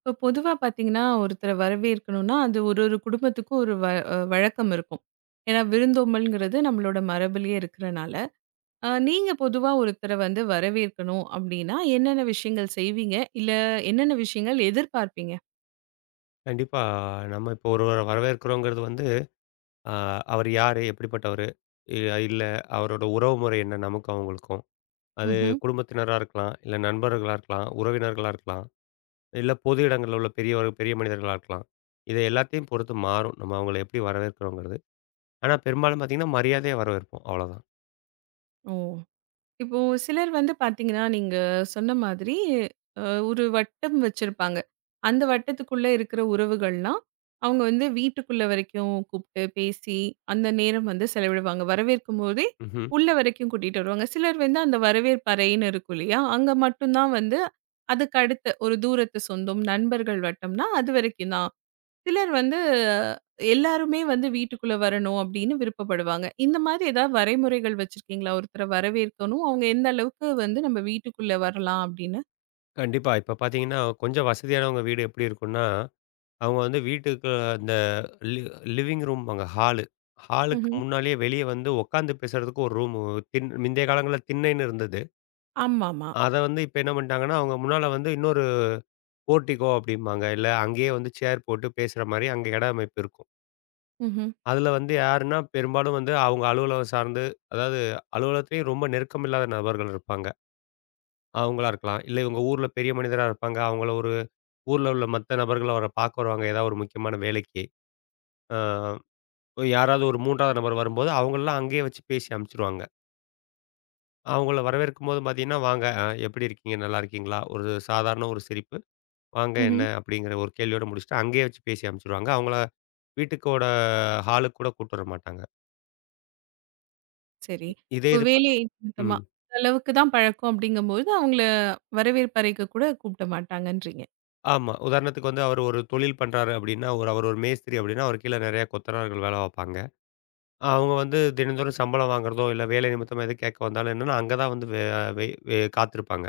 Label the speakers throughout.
Speaker 1: இப்போ பொதுவா பார்த்தீங்கன்னா, ஒருத்தர வரவேற்கணும்னா, அது ஒரு ஒரு குடும்பத்துக்கும் ஒரு வ அ வழக்கம் இருக்கும். ஏன்னா விருந்தோம்பல்ங்கிறது நம்மளோட மரபுலயே இருக்கிறனால. நீங்க பொதுவா ஒருத்தர வந்து வரவேற்கணும் அப்டின்னா, என்னென்ன விஷயங்கள் செய்வீங்க? இல்ல என்னென்ன விஷயங்கள் எதிர்பார்ப்பீங்க?
Speaker 2: கண்டிப்பா. நம்ம இப்போ ஒருவர வரவேற்கிறோங்கிறது வந்து, அ அவர் யாரு? எப்படிப்பட்டவரு? இ இல்ல அவரோட உறவு முறை என்ன? நமக்கும் அவங்களுக்கும். அது
Speaker 1: ம்ஹ்ம்.
Speaker 2: குடும்பத்தினரா இருக்கலாம், இல்ல நண்பர்களா இருக்கலாம், உறவினர்களா இருக்கலாம், இல்ல பொது இடங்கள்ல உள்ள பெரியவர் பெரிய மனிதர்களா இருக்கலாம். இத எல்லாத்தையும் பொறுத்து மாறும். நம்ம அவங்கள எப்படி வரவேற்கிறோங்கிறது. ஆனா பெரும்பாலும் பார்த்தீங்கன்னா, மரியாதையா வரவேற்போம். அவ்வளோதான்.
Speaker 1: ஓ! இப்போ சிலர் வந்து பாத்தீங்கன்னா, நீங்க சொன்ன மாதிரி அ ஒரு வட்டம் வச்சிருப்பாங்க. அந்த வட்டத்துக்குள்ள இருக்கிற உறவுகள்லாம், அவங்க வந்து வீட்டுக்குள்ள வரைக்கும் கூப்ட்டு, பேசி, அந்த நேரம் வந்து செலவிடுவாங்க. வரவேற்கும்போதே
Speaker 2: ம்ஹ்ம்.
Speaker 1: உள்ள வரைக்கும் கூட்டிட்டு வருவாங்க. சிலர் வந்து அந்த வரவேற்பு அறைன்னு இருக்கும் இல்லையா? அங்க மட்டும் தான் வந்து அதுக்கு அடுத்த ஒரு தூரத்து சொந்தம், நண்பர்கள் வட்டம்னா அது வரைக்கும் தான். சிலர் வந்து எல்லாருமே வந்து வீட்டுக்குள்ள வரணும் அப்படின்னு விருப்பப்படுவாங்க. இந்த மாதிரி ஏதாவது வரைமுறைகள் வச்சிருக்கீங்களா? ஒருத்தர வரவேற்கணும். அவங்க எந்த அளவுக்கு வந்து நம்ம வீட்டுக்குள்ள வரலாம் அப்படின்னு?
Speaker 2: கண்டிப்பா. இப்ப பார்த்தீங்கன்னா, கொஞ்சம் வசதியானவங்க வீடு எப்படி இருக்கும்னா அவங்க வந்து வீட்டுக்கு அந்த லி லிவிங் ரூம்பாங்க ஹாலு. ஹாலுக்கு
Speaker 1: ம்ஹ்ம்.
Speaker 2: முன்னாலயே வெளிய வந்து உட்காந்து பேசுறதுக்கு ஒரு ரூமு முந்தைய காலங்கள்ல திண்ணைன்னு இருந்தது.
Speaker 1: ஆமாமா.
Speaker 2: அத வந்து இப்ப என்ன பண்ணிட்டாங்கன்னா, அவங்க முன்னால வந்து இன்னொரு போர்டிகோ அப்படிம்பாங்க. இல்ல அங்கேயே வந்து சேர் போட்டு பேசுற மாரி அங்க இட அமைப்பு இருக்கும்.
Speaker 1: ம்ஹ்ம்.
Speaker 2: அதுல வந்து யாருன்னா, பெரும்பாலும் வந்து அவங்க அலுவலகம் சார்ந்து, அதாவது அலுவலகத்திலேயும் ரொம்ப நெருக்கம் இல்லாத நபர்கள் இருப்பாங்க. அவங்களா இருக்கலாம். இல்ல இவங்க ஊர்ல பெரிய மனிதரா இருப்பாங்க. அவங்கள ஒரு ஊர்ல உள்ள மத்த நபர்கள அவர பார்க்க வருவாங்க. ஏதாவது ஒரு முக்கியமான வேலைக்கு. ஆ. யாராவது ஒரு 3வது நபர் வரும்போது, அவங்களலாம் அங்கேயே வச்சு பேசி அனுப்பிச்சுருவாங்க. அவங்கள வரவேற்கும்போது பார்த்தீங்கன்னா, "வாங்க எப்படி இருக்கீங்க? நல்லா இருக்கீங்களா?" ஒரு சாதாரண ஒரு சிரிப்பு. "வாங்க என்ன?"
Speaker 1: ம்ஹ்ம்.
Speaker 2: அப்படிங்கிற ஒரு கேள்வியோட முடிச்சுட்டு, அங்கேயே வச்சு பேசி அனுப்பிச்சுருவாங்க. அவங்கள வீட்டுக்கோட ஹாலுக்கு கூட கூட்டு வர மாட்டாங்க.
Speaker 1: சரி.
Speaker 2: இ இதே
Speaker 1: இப்ப
Speaker 2: இது பாத்
Speaker 1: வேலை நிமித்தமா
Speaker 2: ம்.
Speaker 1: இந்த அளவுக்கு தான் பழக்கம் அப்படிங்கும்போது, அவங்கள வரவேற்பறைக்கு கூட கூப்பிட மாட்டாங்கன்றீங்க.
Speaker 2: ஆமா. உதாரணத்துக்கு வந்து அவர் ஒரு தொழில் பண்றாரு அப்படின்னா, ஒரு அவர் ஒரு மேஸ்திரி அப்படின்னா, அவர் கீழ நெறைய கொத்தனார்கள் வேலை பார்ப்பாங்க. அவங்க வந்து தினந்தோறும் சம்பளம் வாங்குறதோ, இல்ல வேலை நிமித்தமா எதுவும் கேட்க வந்தாலும் என்னன்னா, அங்க தான் வந்து வே வெய் வெ காத்திருப்பாங்க.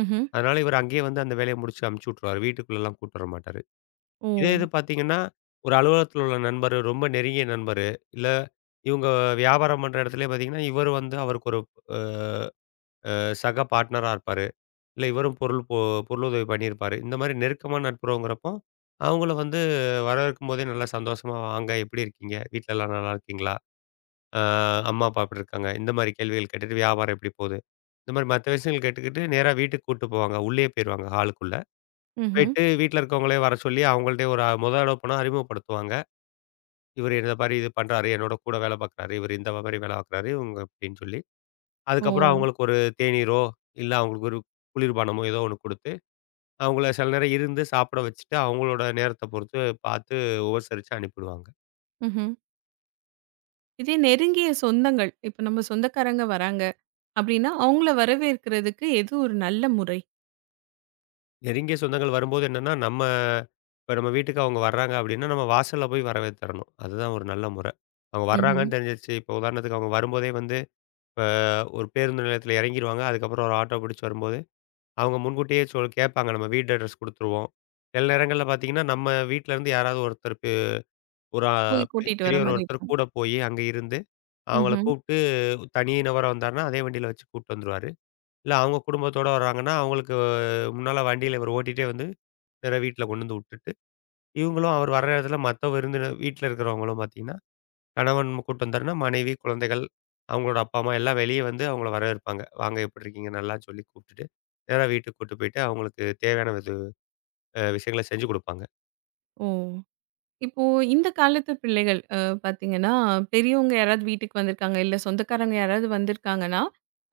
Speaker 1: ம்ஹ்ம்.
Speaker 2: அதனால இவரு அங்கேயே வந்து அந்த வேலைய முடிச்சு அமுச்சு விட்டுருவாரு. வீட்டுக்குள்ளலாம் கூட்டு வர மாட்டாரு.
Speaker 1: ஓ!
Speaker 2: இதே இது பார்த்தீங்கன்னா, ஒரு அலுவலகத்தில உள்ள நண்பரு, ரொம்ப நெருங்கிய நண்பரு, இல்ல இவுங்க வியாபாரம் பண்ற இடத்துலயே பார்த்தீங்கன்னா, இவரு வந்து அவருக்கு ஒரு அ சக பார்ட்னரா இருப்பாரு. இல்ல இவரும் பொருள் பொ பொருளுதவி பண்ணியிருப்பாரு. இந்த மாரி நெருக்கமான நட்புறவுங்கிறப்போ, அவுங்கள வந்து வரவேற்கும்போதே நல்லா சந்தோஷமா வாங்க, எப்படி இருக்கீங்க? வீட்லலாம் நல்லா இருக்கீங்களா? அ அம்மா, அப்பா எப்படி இருக்காங்க? இந்த மாரி கேள்விகள் கேட்டுட்டு வியாபாரம் எப்படி போகுது? இந்த மாரி மத்த விஷயங்கள் கேட்டுக்கிட்டு நேரா வீட்டுக்கு கூட்டு போவாங்க. உள்ளேயே போயிருவாங்க ஹாலுக்குள்ள.
Speaker 1: ம்ஹ்ம்.
Speaker 2: போயிட்டு வீட்ல இருக்கவங்களே வர சொல்லி, அவங்கள்ட்டயே ஒரு மொத தடவ போனா அறிமுகப்படுத்துவாங்க. இவரு இந்த மாரி இது பண்றாரு, என்னோட கூட வேலை பார்க்குறாரு, இவரு இந்த மாரி வேலை பார்க்குறாரு, இவங்க இப்டின்னு சொல்லி.
Speaker 1: ஓ!
Speaker 2: அதுக்கப்புறம் அவங்களுக்கு ஒரு தேநீரோ, இல்ல அவங்களுக்கு ஒரு குளிர்பானமோ ஏதோ ஒண்ணு குடுத்து, அவங்கள சில நேரம் இருந்து சாப்பிட வச்சுட்டு, அவங்களோட நேரத்த பொறுத்து பார்த்து உபசரிச்சு அனுப்பிடுவாங்க.
Speaker 1: ம்ஹ்ம். இதே நெருங்கிய சொந்தங்கள், இப்ப நம்ம சொந்தக்காரங்க வராங்க அப்படின்னா, அவங்கள வரவேற்கிறதுக்கு எது ஒரு நல்ல முறை?
Speaker 2: நெருங்கிய சொந்தங்கள் வரும்போது என்னன்னா, இப்ப நம்ம வீட்டுக்கு அவங்க வர்றாங்க அப்டின்னா, நம்ம வாசல்ல போய் வரவேத்தரணும். அதுதான் ஒரு நல்ல முறை. அவங்க
Speaker 1: ம்ஹ்ம்.
Speaker 2: வர்றாங்கன்னு தெரிஞ்சிருச்சு. இப்ப உதாரணத்துக்கு அவங்க வரும்போதே வந்து இப்ப ஒரு பேருந்து நிலையத்தில இறங்கிருவாங்க. அதுக்கப்புறம் ஒரு ஆட்டோ பிடிச்சு வரும்போது, அவங்க முன்கூட்டியே சொல் கேட்பாங்க. நம்ம வீட்டு அட்ரஸ் குடுத்துருவோம். சில நேரங்கள்ல பார்த்தீங்கன்னா, நம்ம வீட்லருந்து யாராவது ஒருத்தர் பெ ஒரு அ
Speaker 1: போய்
Speaker 2: பெ
Speaker 1: கூட்டிட்டு வர
Speaker 2: பெரியவர்
Speaker 1: மாரி
Speaker 2: ஒருத்தர்
Speaker 1: இருக்கும்.
Speaker 2: கூட போயி அங்க இருந்து, அவங்கள
Speaker 1: ம்ஹ்ம்.
Speaker 2: கூப்ட்டு தனி நபரா வந்தாருன்னா, அதே வண்டியில வச்சு கூட்டு வந்துருவாரு. இல்ல அவங்க குடும்பத்தோட வர்றாங்கன்னா, அவங்களுக்கு முன்னால வண்டியில இவர் ஓட்டிட்டே வந்து, நேரா வீட்ல கொண்டு வந்து விட்டுட்டு, இவங்களும் அவர் வர்ற நேரத்தில மத்த விருந்தினர் வீட்ல இருக்கிறவங்களும் பார்த்தீங்கன்னா கணவன் கூட்டு வந்தாருன்னா, மனைவி, குழந்தைகள், அவங்களோட அப்பா, அம்மா எல்லாம் வெளிய வந்து அவங்கள வரவேற்பாங்க. வாங்க எப்படி இருக்கீங்க? நல்லான்னு சொல்லி கூப்பிட்டுட்டு, நேரா வீட்டுக்கு கூட்டு போயிட்டு அவங்களுக்கு தேவையான விது அ விஷயங்கள செஞ்சு குடுப்பாங்க.
Speaker 1: ஓ! இப்போ இந்த காலத்து பிள்ளைகள் பார்த்தீங்கன்னா, பெரியவங்க யாராவது வீட்டுக்கு வந்திருக்காங்க, இல்ல சொந்தக்காரங்க யாராவது வந்திருக்காங்கன்னா,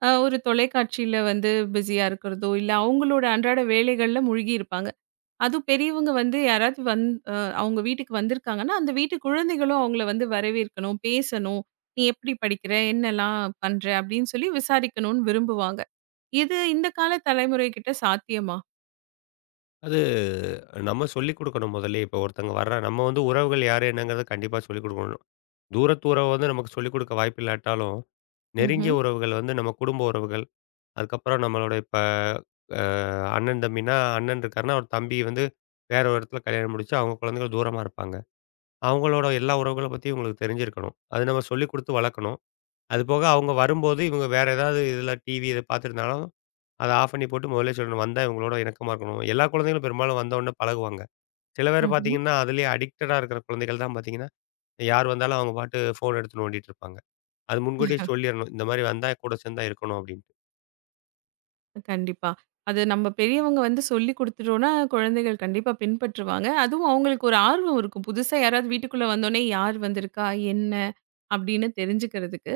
Speaker 1: ஒரு தொலைக்காட்சியில வந்து பிஸியா இருக்கிறதோ, இல்ல அவங்களோட அன்றாட வேலைகள்ல மூழ்கி இருப்பாங்க. அதுவும் பெரியவங்க வந்து யாராவது வந் அ அவங்க வீட்டுக்கு வந்திருக்காங்கன்னா, அந்த வீட்டு குழந்தைகளும் அவங்கள வந்து வரவேற்கணும், பேசணும். "நீ எப்படி படிக்கிற? என்னலாம் பண்ற?" அப்படின்னு சொல்லி விசாரிக்கணும்னு விரும்புவாங்க. இது இந்த கால தலைமுறை கிட்ட சாத்தியமா?
Speaker 2: அது நம்ம சொல்லிக் குடுக்கணும் முதல்லயே. இப்போ ஒருத்தவங்க வர்றா நம்ம வந்து உறவுகள் யாரு என்னங்கிறத கண்டிப்பா சொல்லிக் குடுக்கணும். தூரத்து உறவு வந்து நமக்கு சொல்லிக் குடுக்க வாய்ப்பில்லாட்டாலும், நெருங்கிய
Speaker 1: ம்ஹ்ம்.
Speaker 2: உறவுகள் வந்து நம்ம குடும்ப உறவுகள், அதுக்கப்புறம் நம்மளோட இப்ப அ அண்ணன், தம்பின்னா அண்ணன் இருக்காருன்னா, அவர் தம்பி வந்து வேற ஒரு இடத்துல கல்யாணம் முடிச்சு அவங்க குழந்தைகள் தூரமா இருப்பாங்க. அவங்களோட எல்லா உறவுகள பத்தியும் இவங்களுக்கு தெரிஞ்சிருக்கணும். அது நம்ம சொல்லிக் குடுத்து வளர்க்கணும். அதுபோக அவங்க வரும்போது இவங்க வேற ஏதாவது இதில டிவி இத பார்த்துருந்தாலும், அத ஆஃப் பண்ணி போட்டு முதல்லயே சொல்லணும். வந்தா இவங்களோட இணக்கமா இருக்கணும். எல்லா குழந்தைகளும் பெரும்பாலும் வந்தவுடனே பழகுவாங்க. சில பேர்
Speaker 1: ம்ஹ்ம்.
Speaker 2: பார்த்தீங்கன்னா, அதிலேயே அடிக்டடா இருக்கிற குழந்தைகள் தான் பார்த்தீங்கன்னா, யார் வந்தாலும் அவங்க பாட்டு ஃபோன் எடுத்து நோண்டிட்டு இருப்பாங்க. அது முன்கூட்டியே சொல்லிறணும். இந்த மாரி வந்தா கூட சேர்ந்தா இருக்கணும் அப்டின்ட்டு.
Speaker 1: கண்டிப்பா. அது நம்ம பெரியவங்க வந்து சொல்லிக் குடுத்துட்டோம்னா, குழந்தைகள் கண்டிப்பா பின்பற்றுவாங்க. அதுவும் அவங்களுக்கு ஒரு ஆர்வம் இருக்கும். புதுசா யாராவது வீட்டுக்குள்ள வந்தோனே, யார் வந்திருக்கா? என்ன? அப்படின்னு தெரிஞ்சுக்கிறதுக்கு.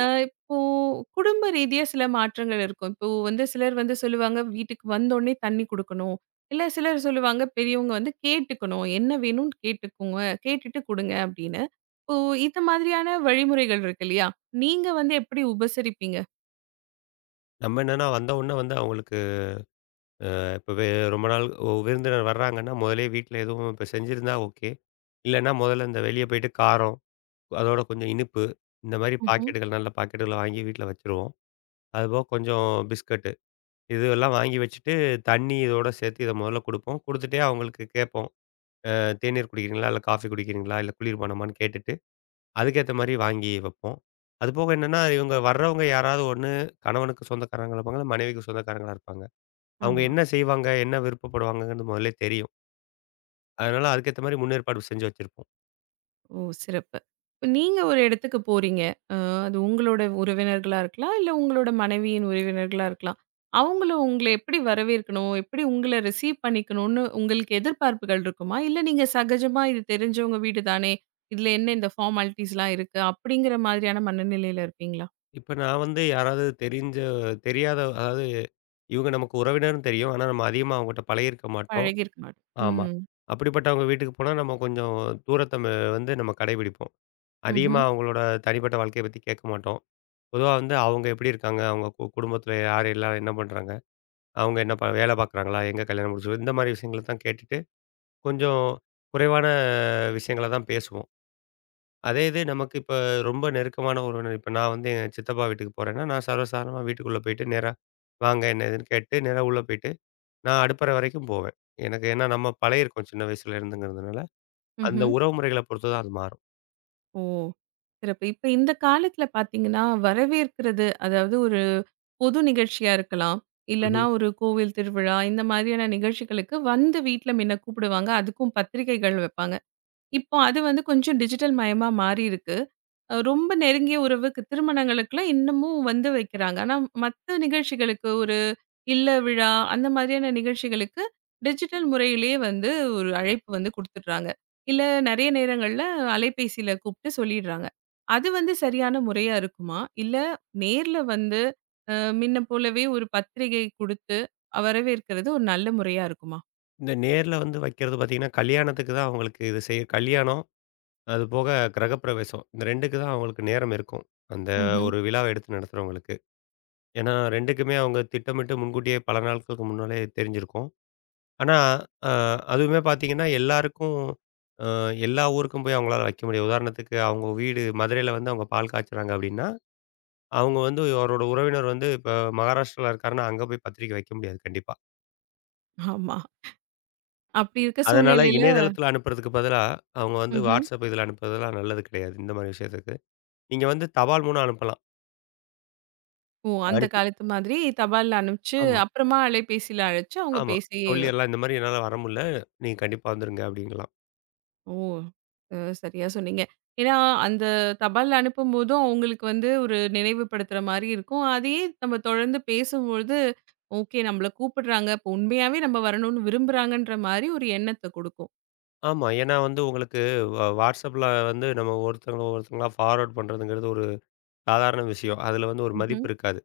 Speaker 1: இப்போ குடும்ப ரீதியா சில மாற்றங்கள் இருக்கும். இப்போ வந்து சிலர் வந்து சொல்லுவாங்க, வீட்டுக்கு வந்தோனே தண்ணி குடுக்கணும். இல்ல சிலர் சொல்லுவாங்க, பெரியவங்க வந்து கேட்டுக்கணும். என்ன வேணும்னு கேட்டுக்கோங்க. கேட்டுட்டு குடுங்க அப்படின்னு. இப்போ இந்த மாதிரியான வழிமுறைகள் இருக்கு இல்லையா? நீங்க வந்து எப்படி உபசரிப்பீங்க?
Speaker 2: நம்ம என்னன்னா வந்தவுடனே வந்து அவங்களுக்கு இப்ப ரொம்ப நாள் விருந்தினர் வர்றாங்கன்னா, முதல்லயே வீட்ல எதுவும் இப்ப செஞ்சிருந்தா ஓகே. இல்லன்னா முதல்ல இந்த வெளிய போயிட்டு காரம் அதோட கொஞ்சம் இனிப்பு. இந்த மாரி
Speaker 1: ம்ஹ்ம்.
Speaker 2: பாக்கெட்டுகள் நல்ல பாக்கெட்டுகள வாங்கி வீட்ல வச்சுருவோம். அதுபோக கொஞ்சம் பிஸ்கட்டு. இதுவெல்லாம் வாங்கி வச்சுட்டு, தண்ணி இதோட சேர்த்து இத முதல்ல குடுப்போம். குடுத்துட்டே அவங்களுக்கு கேட்போம். தேநீர் குடிக்கிறீங்களா? இல்ல காஃபி குடிக்கிறீங்களா? இல்ல குளிர்பானமான்னு கேட்டுட்டு, அதுக்கேத்த மாரி வாங்கி வைப்போம். அதுபோக என்னன்னா, இவங்க வர்றவங்க யாராவது ஒண்ணு கணவனுக்கு சொந்தக்காரங்களா இருப்பாங்க, இல்ல மனைவிக்கு சொந்தக்காரங்களா இருப்பாங்க. அவங்க
Speaker 1: ஆமா.
Speaker 2: என்ன செய்வாங்க? என்ன விருப்பப்படுவாங்கன்னு முதல்லயே தெரியும். அதனால அதுக்கேத்த மாரி முன்னேற்பாடு செஞ்சு வச்சிருப்போம்.
Speaker 1: ஓ! சிறப்பு. இப்ப நீங்க ஒரு இடத்துக்கு போறீங்க. அ அது உங்களோட உறவினர்களா இருக்கலாம், இல்ல உங்களோட மனைவியின் உறவினர்களா இருக்கலாம். அவங்களும் உங்கள எப்படி வரவேற்கணும்? எப்படி உங்கள ரிசீவ் பண்ணிக்கணும்னு உங்களுக்கு எதிர்பார்ப்புகள் இருக்குமா? இல்ல நீங்க சகஜமா இது தெரிஞ்சவங்க வீடு தானே, இதுல என்ன இந்த ஃபார்மாலிட்டீஸ்லாம் இருக்கு, அப்படிங்கிற மாதிரியான மனநிலையில இருப்பீங்களா?
Speaker 2: இப்ப நான் வந்து யாராவது தெரியாத அதாவது இவங்க நமக்கு உறவினர்ன்னு தெரியும். ஆனா, நம்ம அதிகமா அவங்கட்ட பழகியிருக்க மாட்டோம்.
Speaker 1: பழகியிருக்க ம். மாட்டோம்.
Speaker 2: ஆமா.
Speaker 1: ம்.
Speaker 2: அப்படிப்பட்டவங்க வீட்டுக்கு போனா, நம்ம கொஞ்சம் தூரத்த ம வந்து நம்ம கடைபிடிப்போம். அதிகமா
Speaker 1: ம்ஹ்ம்.
Speaker 2: அவங்களோட தனிப்பட்ட வாழ்க்கைய பத்தி கேட்க மாட்டோம். பொதுவா வந்து அவங்க எப்படி இருக்காங்க? அவங்க குடும்பத்தில யார் எல்லாம் என்ன பண்றாங்க? அவங்க என்ன ப வேலை பார்க்குறாங்களா? எங்க கல்யாணம் முடிச்சு இந்த மாரி விஷயங்கள தான் கேட்டுட்டு, கொஞ்சம் குறைவான விஷயங்கள தான் பேசுவோம். அதே இது நமக்கு இப்ப ரொம்ப நெருக்கமான உறவினர் இப்ப நான் வந்து என் சித்தப்பா வீட்டுக்கு போறேன்னா, நான் சர்வசாதாரணமா வீட்டுக்குள்ள போயிட்டு நேரா வாங்க என்ன ஏதுன்னு கேட்டு நேரா உள்ள போயிட்டு, நான் அடுப்பறை வரைக்கும் போவேன். எனக்கு ஏன்னா நம்ம பழகியிருக்கோம் சின்ன வயசுல இருந்துங்கிறதுனால, அந்த
Speaker 1: ம்ஹ்ம்.
Speaker 2: உறவு முறைகள பொறுத்து தான் அது மாறும்.
Speaker 1: ஓ! சிறப்பு. இப்ப இந்த காலத்துல பார்த்தீங்கன்னா, வரவேற்கிறது அதாவது பொது நிகழ்ச்சியா இருக்கலாம். இல்லன்னா
Speaker 2: ம்ஹ்ம்.
Speaker 1: ஒரு கோவில் திருவிழா, இந்த மாதிரியான நிகழ்ச்சிகளுக்கு வந்து வீட்ல மின்ன கூப்பிடுவாங்க. அதுக்கும் பத்திரிகைகள் வைப்பாங்க. இப்போ அது வந்து கொஞ்சம் டிஜிட்டல் மயமா மாறியிருக்கு. ரொம்ப நெருங்கிய உறவுக்கு திருமணங்களுக்குலாம் இன்னமும் வந்து வைக்கிறாங்க. ஆனா மத்த நிகழ்ச்சிகளுக்கு இல்ல விழா, அந்த மாதிரியான நிகழ்ச்சிகளுக்கு டிஜிட்டல் முறையிலேயே வந்து ஒரு அழைப்பு வந்து குடுத்துடுறாங்க. இல்ல நெறைய நேரங்கள்ல அலைபேசியில கூப்ட்டு சொல்லிடுறாங்க. அது வந்து சரியான முறையா இருக்குமா? இல்ல நேர்ல வந்து மின்ன போலவே ஒரு பத்திரிகை குடுத்து வரவேற்கிறது ஒரு நல்ல முறையா இருக்குமா?
Speaker 2: இந்த நேர்ல வந்து வைக்கிறது பார்த்தீங்கன்னா, கல்யாணத்துக்கு தான் அவங்களுக்கு இது செய்ய கல்யாணம், அது போக கிரகப்பிரவேசம். இந்த 2க்கு தான் அவங்களுக்கு நேரம் இருக்கும். அந்த
Speaker 1: ம்ஹ்ம்.
Speaker 2: ஒரு விழாவ எடுத்து நடத்துறவங்களுக்கு. ஏன்னா 2க்குமே அவங்க திட்டமிட்டு முன்கூட்டியே பல நாட்களுக்கு முன்னாலே தெரிஞ்சிருக்கும். ஆனா, அ அதுவுமே பார்த்தீங்கன்னா, எல்லாருக்கும் அ எல்லா ஊருக்கும் போய் அவங்களால வைக்க முடியாது. உதாரணத்துக்கு அவங்க வீடு மதுரையில வந்து அவங்க பால் காய்ச்சுறாங்க அப்படின்னா, அவங்க வந்து அவரோட உறவினர் வந்து இப்ப மகாராஷ்டிரால இருக்காருன்னா, அங்க போய் பத்திரிக்கை வைக்க முடியாது கண்டிப்பா.
Speaker 1: ஆமா. அப்படி இருக்க
Speaker 2: அதனால
Speaker 1: சூழ்நிலையில
Speaker 2: இணையதளத்தில அனுப்புறதுக்கு பதிலா, அவங்க வந்து
Speaker 1: ம்ஹ்ம்.
Speaker 2: WhatsApp இதில அனுப்புறதெல்லாம் நல்லது கிடையாது. இந்த மாரி விஷயத்துக்கு. நீங்க வந்து தபால் மூலம் அனுப்பலாம்.
Speaker 1: ஓ! அந்த
Speaker 2: அனுப்பி
Speaker 1: காலத்து மாதிரி தபால்ல அனுப்பிச்சு,
Speaker 2: ஆமா,
Speaker 1: அப்புறமா அலைபேசியில அழைச்சு அவங்க
Speaker 2: ஆமா.
Speaker 1: பேசி
Speaker 2: சொல்லிறலாம். இந்த மாரி என்னால வர முடியல. நீங்க கண்டிப்பா வந்துருங்க அப்படிங்கலாம்.
Speaker 1: ஓ! அ சரியா சொன்னீங்க. ஏன்னா, அந்த தபால்ல அனுப்பும்போதும் அவங்களுக்கு வந்து ஒரு நினைவுபடுத்துற மாரி இருக்கும். அதையே நம்ம தொடர்ந்து பேசும்பொழுது, ஓகே நம்மள கூப்பிடுறாங்க. அப்போ உண்மையாவே நம்ம வரணும்னு விரும்புறாங்கன்ற மாரி ஒரு எண்ணத்த குடுக்கும்.
Speaker 2: ஆமா. ஏன்னா வந்து உங்களுக்கு WhatsAppல வந்து நம்ம ஒருத்தவங்க ஒருத்தவங்களா ஃபார்வர்ட் பண்றதுங்கிறது ஒரு சாதாரண விஷயம். அதுல வந்து ஒரு
Speaker 1: ம்ஹ்ம்.
Speaker 2: மதிப்பு இருக்காது.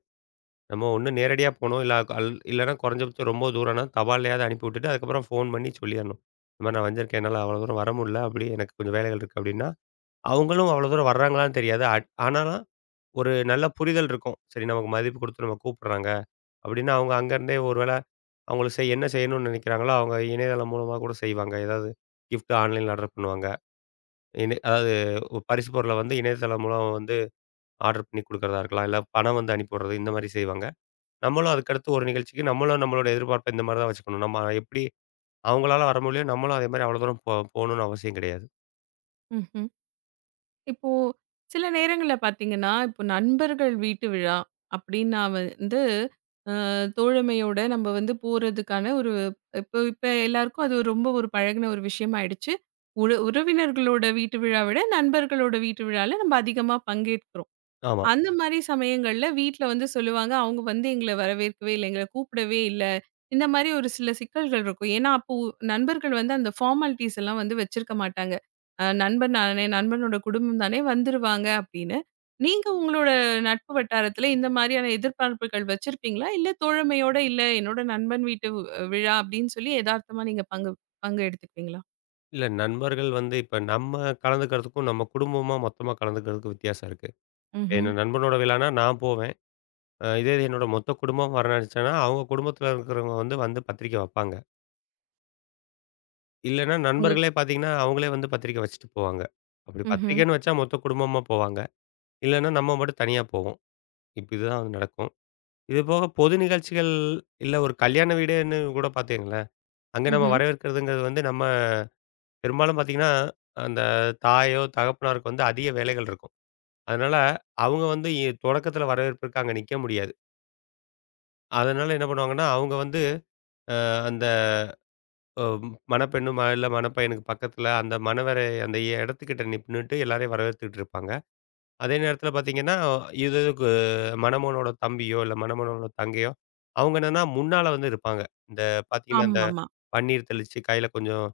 Speaker 2: நம்ம ஒண்ணு நேரடியா போணும். இல்ல இல்லன்னா குறைஞ்சபட்சம் ரொம்ப தூரம்னா தபால்லயாவது அனுப்பி விட்டுட்டு, அதுக்கப்புறம் ஃபோன் பண்ணி சொல்லிரணும். இந்த மாரி நான் வந்திருக்கேன். என்னால அவ்வளோ தூரம் வர முடியல. அப்படி எனக்கு கொஞ்சம் வேலைகள் இருக்கு அப்படின்னா, அவங்களும் அவ்வளோ தூரம் வர்றாங்களான்னு தெரியாது. ஆனாலும் ஒரு நல்ல புரிதல் இருக்கும். சரி நமக்கு மதிப்பு குடுத்து நம்ம கூப்பிடுறாங்க. அப்படின்னு அவங்க அங்கருந்தே ஒரு வேளை அவங்களுக்கு என்ன செய்யணும்னு நினைக்கிறாங்களோ, அவங்க இணையதளம் மூலமா கூட செய்வாங்க. ஏதாவது கிஃப்ட் ஆன்லைன்ல ஆர்டர் பண்ணுவாங்க. அதாவது ஒரு பரிசு பொருள வந்து இணையதளம் மூலம் வந்து ஆர்டர் பண்ணி குடுக்குறதா இருக்கலாம். இல்ல பணம் வந்து அனுப்பி விடுறது இந்த மாரி செய்வாங்க. நம்மளும் அதுக்கடுத்து ஒரு நிகழ்ச்சிக்கு நம்மளும் நம்மளோட எதிர்பார்ப்ப இந்த மாரி தான் வச்சுக்கணும். நம்ம எப்படி அவங்களால வர முடியலையோ நம்மளும் அதே மாரி அவ்வளோ தூரம் போணும்னு அவசியம் கிடையாது.
Speaker 1: ம்ஹ்ம். இப்போ சில நேரங்கள்ல பார்த்தீங்கன்னா, இப்போ நண்பர்கள் வீட்டு விழா அப்டின்னா வந்து, அ தோழமையோட நம்ம வந்து போறதுக்கான ஒரு இப்போ இப்ப எல்லாருக்கும் அது ஒரு ரொம்ப ஒரு பழகுன ஒரு விஷயம் ஆயிடுச்சு. உற உறவினர்களோட வீட்டு விழாவ விட நண்பர்களோட வீட்டு விழால நம்ம அதிகமா பங்கேற்கிறோம்.
Speaker 2: ஆமா.
Speaker 1: அந்த மாரி சமயங்கள்ல வீட்ல வந்து சொல்லுவாங்க, அவங்க வந்து எங்கள வரவேற்கவே இல்ல. எங்கள கூப்பிடவே இல்ல. இந்த மாரி ஒரு சில சிக்கல்கள் இருக்கும். ஏன்னா, அப்போ நண்பர்கள் வந்து அந்த ஃபார்மாலிட்டீஸ் எல்லாம் வந்து வச்சிருக்க மாட்டாங்க. நண்பன் தானே, நண்பனோட குடும்பம் தானே வந்துருவாங்க அப்படின்னு. நீங்க உங்களோட நட்பு வட்டாரத்துல இந்த மாரியான எதிர்பார்ப்புகள் வச்சிருப்பீங்களா? இல்ல தோழமையோட, இல்ல என்னோட நண்பன் வீட்டு விழா அப்படின்னு சொல்லி எதார்த்தமா நீங்க பங்கு பங்கு எடுத்துக்குவீங்களா?
Speaker 2: இல்ல நண்பர்கள் வந்து இப்ப நம்ம கலந்துக்கிறதுக்கும், நம்ம குடும்பமா மொத்தமா கலந்துக்கிறதுக்கும் வித்தியாசம் இருக்கு.
Speaker 1: ம்ஹ்ம்.
Speaker 2: என் நண்பனோட விழான்னா நான் போவேன். இதே இது என்னோட மொத்த குடும்பம் வர நினைச்சேன்னா, அவங்க குடும்பத்தில இருக்கிறவங்க வந்து வந்து பத்திரிக்கை வைப்பாங்க. இல்லன்னா
Speaker 1: உங்க
Speaker 2: நண்பர்களே பார்த்தீங்கன்னா, அவங்களே வந்து பத்திரிக்கை வச்சுட்டு போவாங்க. அப்படி
Speaker 1: ம்ஹ்ம்.
Speaker 2: பத்திரிக்கைன்னு வச்சா மொத்த குடும்பமா போவாங்க. இல்லன்னா நம்ம மட்டும் தனியா போவோம். இப்ப இதுதான் வந்து நடக்கும். இது போக பொது நிகழ்ச்சிகள், இல்ல ஒரு கல்யாண வீடுன்னு கூட பார்த்தீங்களேன், அங்க நம்ம
Speaker 1: ம்ஹ்ம்.
Speaker 2: வரவேற்கிறதுங்கிறது வந்து நம்ம பெரும்பாலும் பார்த்தீங்கன்னா, அந்த தாயோ, தகப்பனாருக்கு வந்து அதிக வேலைகள் இருக்கும். அதனால அவங்க வந்து தொடக்கத்தில வரவேற்புக்கு அங்க நிக்க முடியாது. அதனால என்ன பண்ணுவாங்கன்னா, அவங்க வந்து அந்த அ மணப்பெண்ணு, இல்ல மணப்பையனுக்கு பக்கத்தில அந்த மணவறை அந்த இடத்துக்கிட்ட நின்னுட்டு எல்லாரையும் வரவேத்துக்கிட்டு இருப்பாங்க. அதே நேரத்துல பாத்தீங்கன்னா, இதுக்கு மணமகனோட தம்பியோ, இல்ல மணமகனோட தங்கையோ, அவங்க என்னன்னா முன்னால வந்து இருப்பாங்க. இந்த பாத்தீங்கன்னா, இந்த
Speaker 1: ஆமாமா.
Speaker 2: பன்னீர் தெளிச்சு கையில கொஞ்சம்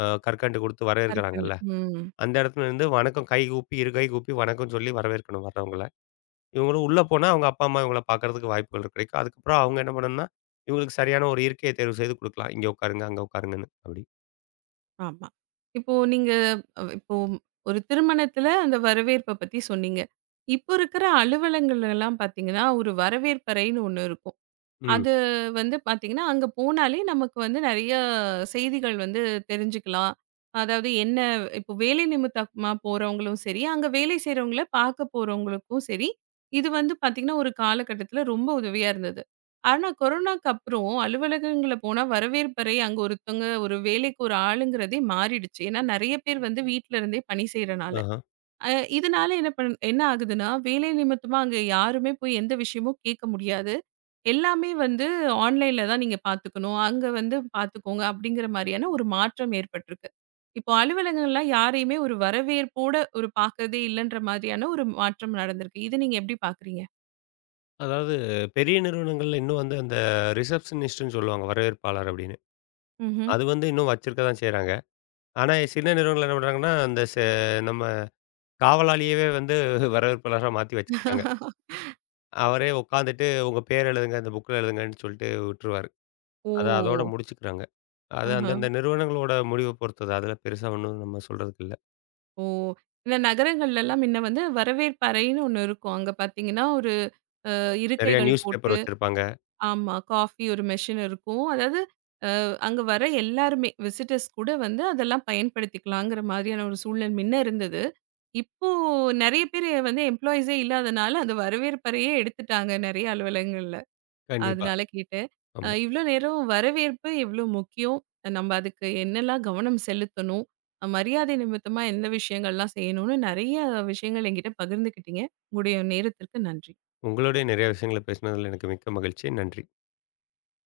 Speaker 2: கற்கண்டு குடுத்து
Speaker 1: கற்கண்டு.
Speaker 2: வரவேற்கிறாங்கல்ல.
Speaker 1: ம்.
Speaker 2: அந்த இடத்துல இருந்து வணக்கம் கை கூப்பி, இரு கை கூப்பி வணக்கம் சொல்லி வரவேற்கணும் வர்றவங்கள. இவங்களும் உள்ள போனா அவங்க அப்பா, அம்மா இவங்கள பாக்கறதுக்கு வாய்ப்புகள் கிடைக்கும். அதுக்கப்புறம் அவங்க என்ன பண்ணணும்னா, இவங்களுக்கு சரியான ஒரு இருக்கைய தேர்வு செய்து குடுக்கலாம். இங்க உட்காருங்க, அங்க உட்காருங்கன்னு அப்படி.
Speaker 1: ஆமா. இப்போ நீங்க இப்போ ஒரு திருமணத்துல அந்த வரவேற்ப பத்தி சொன்னீங்க. இப்போ இருக்கிற அலுவலங்கள்லலாம் பார்த்தீங்கன்னா, ஒரு வரவேற்பறைன்னு ஒண்ணு இருக்கும்.
Speaker 2: ம்.
Speaker 1: அது வந்து பார்த்தீங்கன்னா, அங்க போனாலே நமக்கு வந்து நெறைய செய்திகள் வந்து தெரிஞ்சுக்கலாம். அதாவது என்ன இப்போ வேலை நிமித்தமா போறவங்களும் சரி, அங்க வேலை செய்றவங்கள பார்க்க போறவங்களுக்கும் சரி, இது வந்து பார்த்தீங்கன்னா, ஒரு காலகட்டத்தில ரொம்ப உதவியா இருந்தது. ஆனா கொரோனாக்கு அப்புறம் அலுவலகங்கள்ல போனா வரவேற்பறை அங்க ஒருத்தவங்க ஒரு வேலைக்கு ஒரு ஆளுங்கிறதே மாறிடுச்சு. ஏன்னா நெறைய பேர் வந்து வீட்ல இருந்தே பணி செய்றனால.
Speaker 2: ஆஹ.
Speaker 1: அ இதனால என்ன ஆகுதுன்னா, வேலை நிமித்தமா அங்க யாருமே போய் எந்த விஷயமும் கேட்க முடியாது. எல்லாமே வந்து ஆன்லைன்ல தான் நீங்க பார்த்துக்கணும். அங்க வந்து பார்த்துக்கோங்க அப்படிங்கிற மாரியான ஒரு மாற்றம் ஏற்பட்டிருக்கு. இப்போ அலுவலகங்கள்லாம் யாரையுமே ஒரு வரவேற்போட ஒரு பார்க்கறதே இல்லன்ற மாதிரியான ஒரு மாற்றம் நடந்திருக்கு. இத நீங்க எப்படி பார்க்குறீங்க?
Speaker 2: அதாவது பெரிய நிறுவனங்கள்ல இன்னும் வந்து அந்த ரிசப்ஷனிஸ்ட்ன்னு சொல்லுவாங்க வரவேற்பாளர் அப்படின்னு.
Speaker 1: ம்ஹ்ம்.
Speaker 2: அது வந்து இன்னும் வச்சிருக்க தான் செய்றாங்க. ஆனா சின்ன நிறுவனங்கள் என்ன பண்றாங்கன்னா, அந்த செ நம்ம காவலாளியவே வந்து வரவேற்பாளரா மாத்தி வச்சிருக்காங்க. அவரே உட்காந்துட்டு உங்க பேர் எழுதுங்க, இந்த புக்ல எழுதுங்கன்னு சொல்லிட்டு விட்டுருவாரு. அத அதோட
Speaker 1: ஓ!
Speaker 2: முடிச்சுக்கிறாங்க. அது
Speaker 1: ஆஹா.
Speaker 2: அந்தந்த நிறுவனங்களோட முடிவ பொறுத்தது. அதுல பெருசா ஒண்ணும் நம்ம சொல்றதுக்கு இல்ல.
Speaker 1: ஓ! இந்த நகரங்கள்லலாம் முன்ன வந்து வரவேற்பறைன்னு ஒண்ணு இருக்கும். அங்க பார்த்தீங்கன்னா, ஒரு
Speaker 2: நெறைய
Speaker 1: இருக்கைகள்
Speaker 2: நியூஸ் பேப்பர்
Speaker 1: போட்டு
Speaker 2: வச்சிருப்பாங்க.
Speaker 1: ஆமா. காஃபி ஒரு மெஷின் இருக்கும். அதாவது அங்க வர எல்லாருமே விசிட்டர்ஸ் கூட வந்து அதெல்லாம் பயன்படுத்திக்கலாங்கிற மாதிரியான ஒரு சூழல் முன்ன இருந்தது. இப்போ நெறைய பேரு வந்து எம்ப்ளாயீஸே இல்லாதனால, அந்த வரவேற்பறையே எடுத்துட்டாங்க நெறைய அலுவலகங்கள்ல.
Speaker 2: கண்டிப்பா.
Speaker 1: அதனால கேட்டேன்.
Speaker 2: ஆமா.
Speaker 1: இவ்ளோ நேரம் வரவேற்பு எவ்ளோ முக்கியம்? நம்ம அதுக்கு என்னெல்லாம் கவனம் செலுத்தணும்? மரியாதை நிமித்தமா எந்த விஷயங்கள்லாம் செய்யணும்னு நெறைய விஷயங்கள் என்கிட்ட பகிர்ந்துக்கிட்டீங்க. உங்களுடைய நேரத்திற்கு நன்றி.
Speaker 2: உங்களோடய நெறைய விஷயங்கள பேசினதுல எனக்கு மிக்க மகிழ்ச்சி. நன்றி.